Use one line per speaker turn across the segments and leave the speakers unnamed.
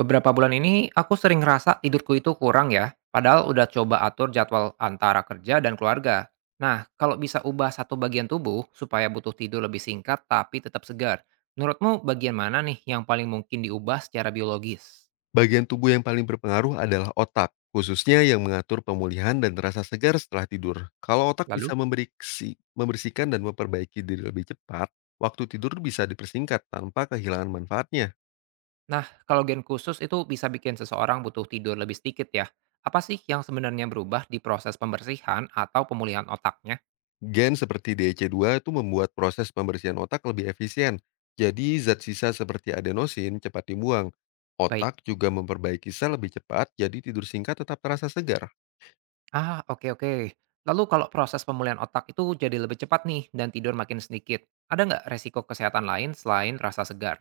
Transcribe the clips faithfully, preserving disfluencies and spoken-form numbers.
Beberapa bulan ini aku sering ngerasa tidurku itu kurang ya, padahal udah coba atur jadwal antara kerja dan keluarga. Nah, kalau bisa ubah satu bagian tubuh supaya butuh tidur lebih singkat tapi tetap segar, menurutmu bagian mana nih yang paling mungkin diubah secara biologis?
Bagian tubuh yang paling berpengaruh adalah otak, khususnya yang mengatur pemulihan dan rasa segar setelah tidur. Kalau otak
Lalu?
bisa memberiksi- membersihkan dan memperbaiki diri lebih cepat, waktu tidur bisa dipersingkat tanpa kehilangan manfaatnya.
Nah, kalau gen khusus itu bisa bikin seseorang butuh tidur lebih sedikit ya. Apa sih yang sebenarnya berubah di proses pembersihan atau pemulihan otaknya?
Gen seperti D H C dua itu membuat proses pembersihan otak lebih efisien. Jadi zat sisa seperti adenosin cepat dibuang.
Baik.
Otak juga memperbaiki sel lebih cepat, jadi tidur singkat tetap terasa segar.
Ah, oke oke. Lalu kalau proses pemulihan otak itu jadi lebih cepat nih dan tidur makin sedikit, ada nggak resiko kesehatan lain selain rasa segar?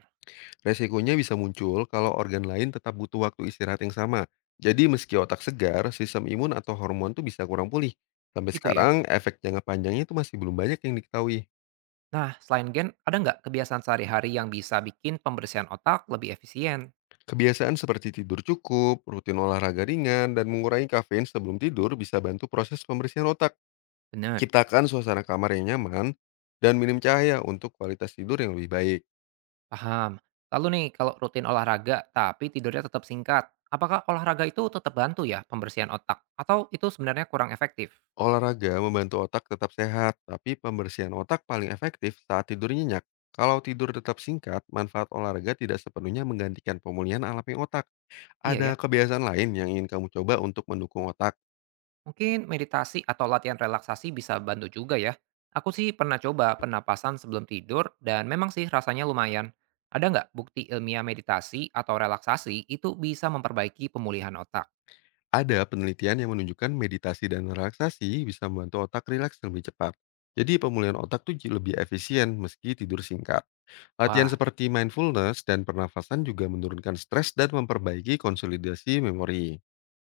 Resikonya bisa muncul kalau organ lain tetap butuh waktu istirahat yang sama. Jadi meski otak segar, sistem imun atau hormon tuh bisa kurang pulih. Sampai
Itu ya.
sekarang, efek jangka panjangnya itu masih belum banyak yang diketahui.
Nah, selain gen, ada nggak kebiasaan sehari-hari yang bisa bikin pembersihan otak lebih efisien?
Kebiasaan seperti tidur cukup, rutin olahraga ringan, dan mengurangi kafein sebelum tidur bisa bantu proses pembersihan otak.
Bener,
Ciptakan suasana kamar yang nyaman, dan minim cahaya untuk kualitas tidur yang lebih baik.
paham. Lalu nih, kalau rutin olahraga tapi tidurnya tetap singkat, apakah olahraga itu tetap bantu ya pembersihan otak? Atau itu sebenarnya kurang efektif?
Olahraga membantu otak tetap sehat, tapi pembersihan otak paling efektif saat tidur nyenyak. Kalau tidur tetap singkat, manfaat olahraga tidak sepenuhnya menggantikan pemulihan alami otak.
Iya
Ada
ya.
kebiasaan lain yang ingin kamu coba untuk mendukung otak.
Mungkin meditasi atau latihan relaksasi bisa bantu juga ya. Aku sih pernah coba penapasan sebelum tidur dan memang sih rasanya lumayan. Ada nggak bukti ilmiah meditasi atau relaksasi itu bisa memperbaiki pemulihan otak?
Ada penelitian yang menunjukkan meditasi dan relaksasi bisa membantu otak rileks lebih cepat. Jadi pemulihan otak tuh j- lebih efisien meski tidur singkat. Latihan
Wah,
seperti mindfulness dan pernafasan juga menurunkan stres dan memperbaiki konsolidasi memori.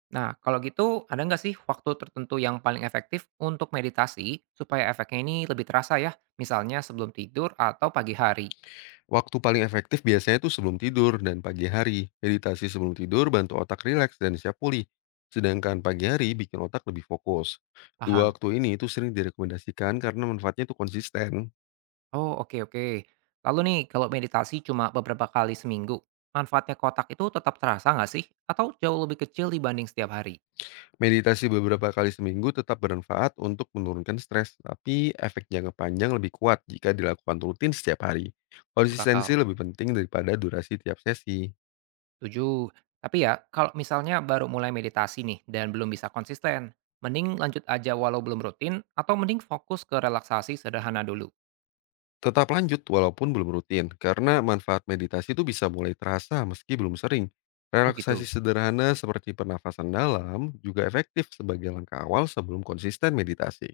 nah kalau gitu ada nggak sih waktu tertentu yang paling efektif untuk meditasi supaya efeknya ini lebih terasa ya? Misalnya sebelum tidur atau pagi hari.
Waktu paling efektif biasanya itu sebelum tidur dan pagi hari. Meditasi sebelum tidur bantu otak rileks dan siap pulih. Sedangkan pagi hari bikin otak lebih fokus. Dua
Paham?
waktu ini itu sering direkomendasikan karena manfaatnya itu konsisten.
Oh, oke oke. Lalu nih, kalau meditasi cuma beberapa kali seminggu, manfaatnya kotak itu tetap terasa nggak sih? Atau jauh lebih kecil dibanding setiap hari?
Meditasi beberapa kali seminggu tetap bermanfaat untuk menurunkan stres, tapi efek jangka panjang lebih kuat jika dilakukan rutin setiap hari.
Masuk
Konsistensi
akal.
lebih penting daripada durasi tiap sesi.
Tujuh. Tapi ya, kalau misalnya baru mulai meditasi nih dan belum bisa konsisten, mending lanjut aja walau belum rutin atau mending fokus ke relaksasi sederhana dulu.
Tetap lanjut walaupun belum rutin, karena manfaat meditasi itu bisa mulai terasa meski belum sering.
Oh gitu.
Relaksasi sederhana seperti pernafasan dalam juga efektif sebagai langkah awal sebelum konsisten meditasi.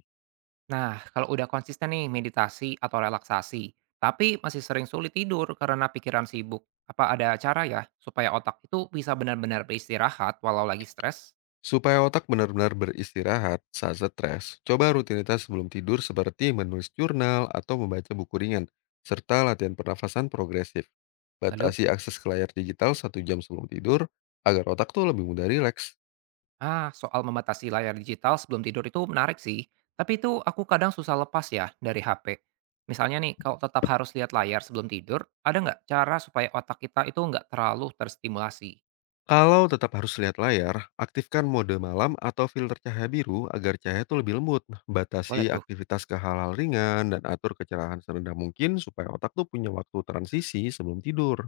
Nah, kalau udah konsisten nih meditasi atau relaksasi, tapi masih sering sulit tidur karena pikiran sibuk, apa ada cara ya supaya otak itu bisa benar-benar beristirahat walau lagi stres?
Supaya otak benar-benar beristirahat saat stres, coba rutinitas sebelum tidur seperti menulis jurnal atau membaca buku ringan, serta latihan pernafasan progresif.
Lalu,
Batasi akses ke layar digital satu jam sebelum tidur agar otak tuh lebih mudah rileks.
ah soal membatasi layar digital sebelum tidur itu menarik sih, tapi itu aku kadang susah lepas ya dari H P. Misalnya nih, kalau tetap harus lihat layar sebelum tidur, ada nggak cara supaya otak kita itu nggak terlalu terstimulasi?
Kalau tetap harus lihat layar, aktifkan mode malam atau filter cahaya biru agar cahaya itu lebih lembut. Batasi
Boleh tuh.
aktivitas ke hal-hal ringan dan atur kecerahan serendah mungkin supaya otak tuh punya waktu transisi sebelum tidur.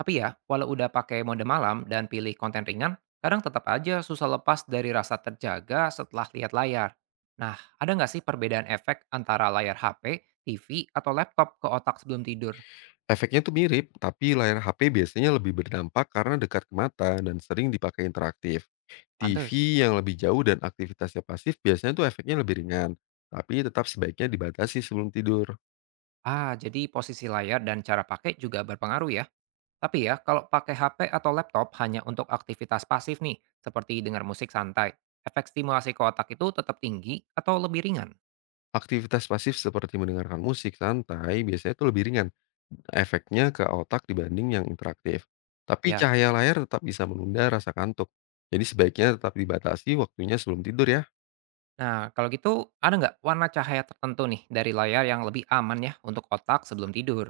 Tapi ya, walau udah pakai mode malam dan pilih konten ringan, kadang tetap aja susah lepas dari rasa terjaga setelah lihat layar. Nah, ada nggak sih perbedaan efek antara layar H P, T V, atau laptop ke otak sebelum tidur?
Efeknya tuh mirip, tapi layar H P biasanya lebih berdampak karena dekat ke mata dan sering dipakai interaktif. T V
Pantes.
yang lebih jauh dan aktivitasnya pasif biasanya tuh efeknya lebih ringan, tapi tetap sebaiknya dibatasi sebelum tidur.
Ah, jadi posisi layar dan cara pakai juga berpengaruh ya. Tapi ya, kalau pakai H P atau laptop hanya untuk aktivitas pasif nih, seperti dengar musik santai, efek stimulasi ke otak itu tetap tinggi atau lebih ringan?
Aktivitas pasif seperti mendengarkan musik santai biasanya itu lebih ringan efeknya ke otak dibanding yang interaktif. Tapi
Ya.
cahaya layar tetap bisa menunda rasa kantuk. Jadi sebaiknya tetap dibatasi waktunya sebelum tidur ya.
Nah, kalau gitu ada nggak warna cahaya tertentu nih dari layar yang lebih aman ya untuk otak sebelum tidur?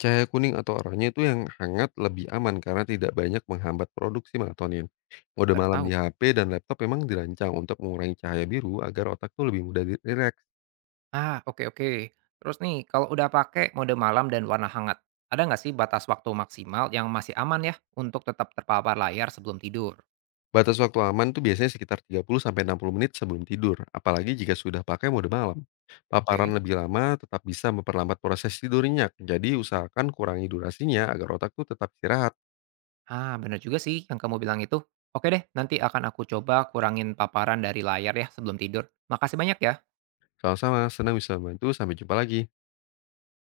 Cahaya kuning atau oranye itu yang hangat lebih aman karena tidak banyak menghambat produksi melatonin. Mode
Baru
malam
tahu.
di H P dan laptop memang dirancang untuk mengurangi cahaya biru agar otak tuh lebih mudah di- rileks.
Ah, oke oke. Terus nih, kalau udah pakai mode malam dan warna hangat, ada nggak sih batas waktu maksimal yang masih aman ya untuk tetap terpapar layar sebelum tidur?
Batas waktu aman tuh biasanya sekitar tiga puluh sampai enam puluh menit sebelum tidur, apalagi jika sudah pakai mode malam.
Oke.
Paparan lebih lama tetap bisa memperlambat proses tidurnya, jadi usahakan kurangi durasinya agar otak tuh tetap istirahat.
Ah, bener juga sih yang kamu bilang itu. Oke deh, nanti akan aku coba kurangin paparan dari layar ya sebelum tidur. Makasih banyak ya.
Sama-sama, senang bisa membantu. Sampai jumpa lagi.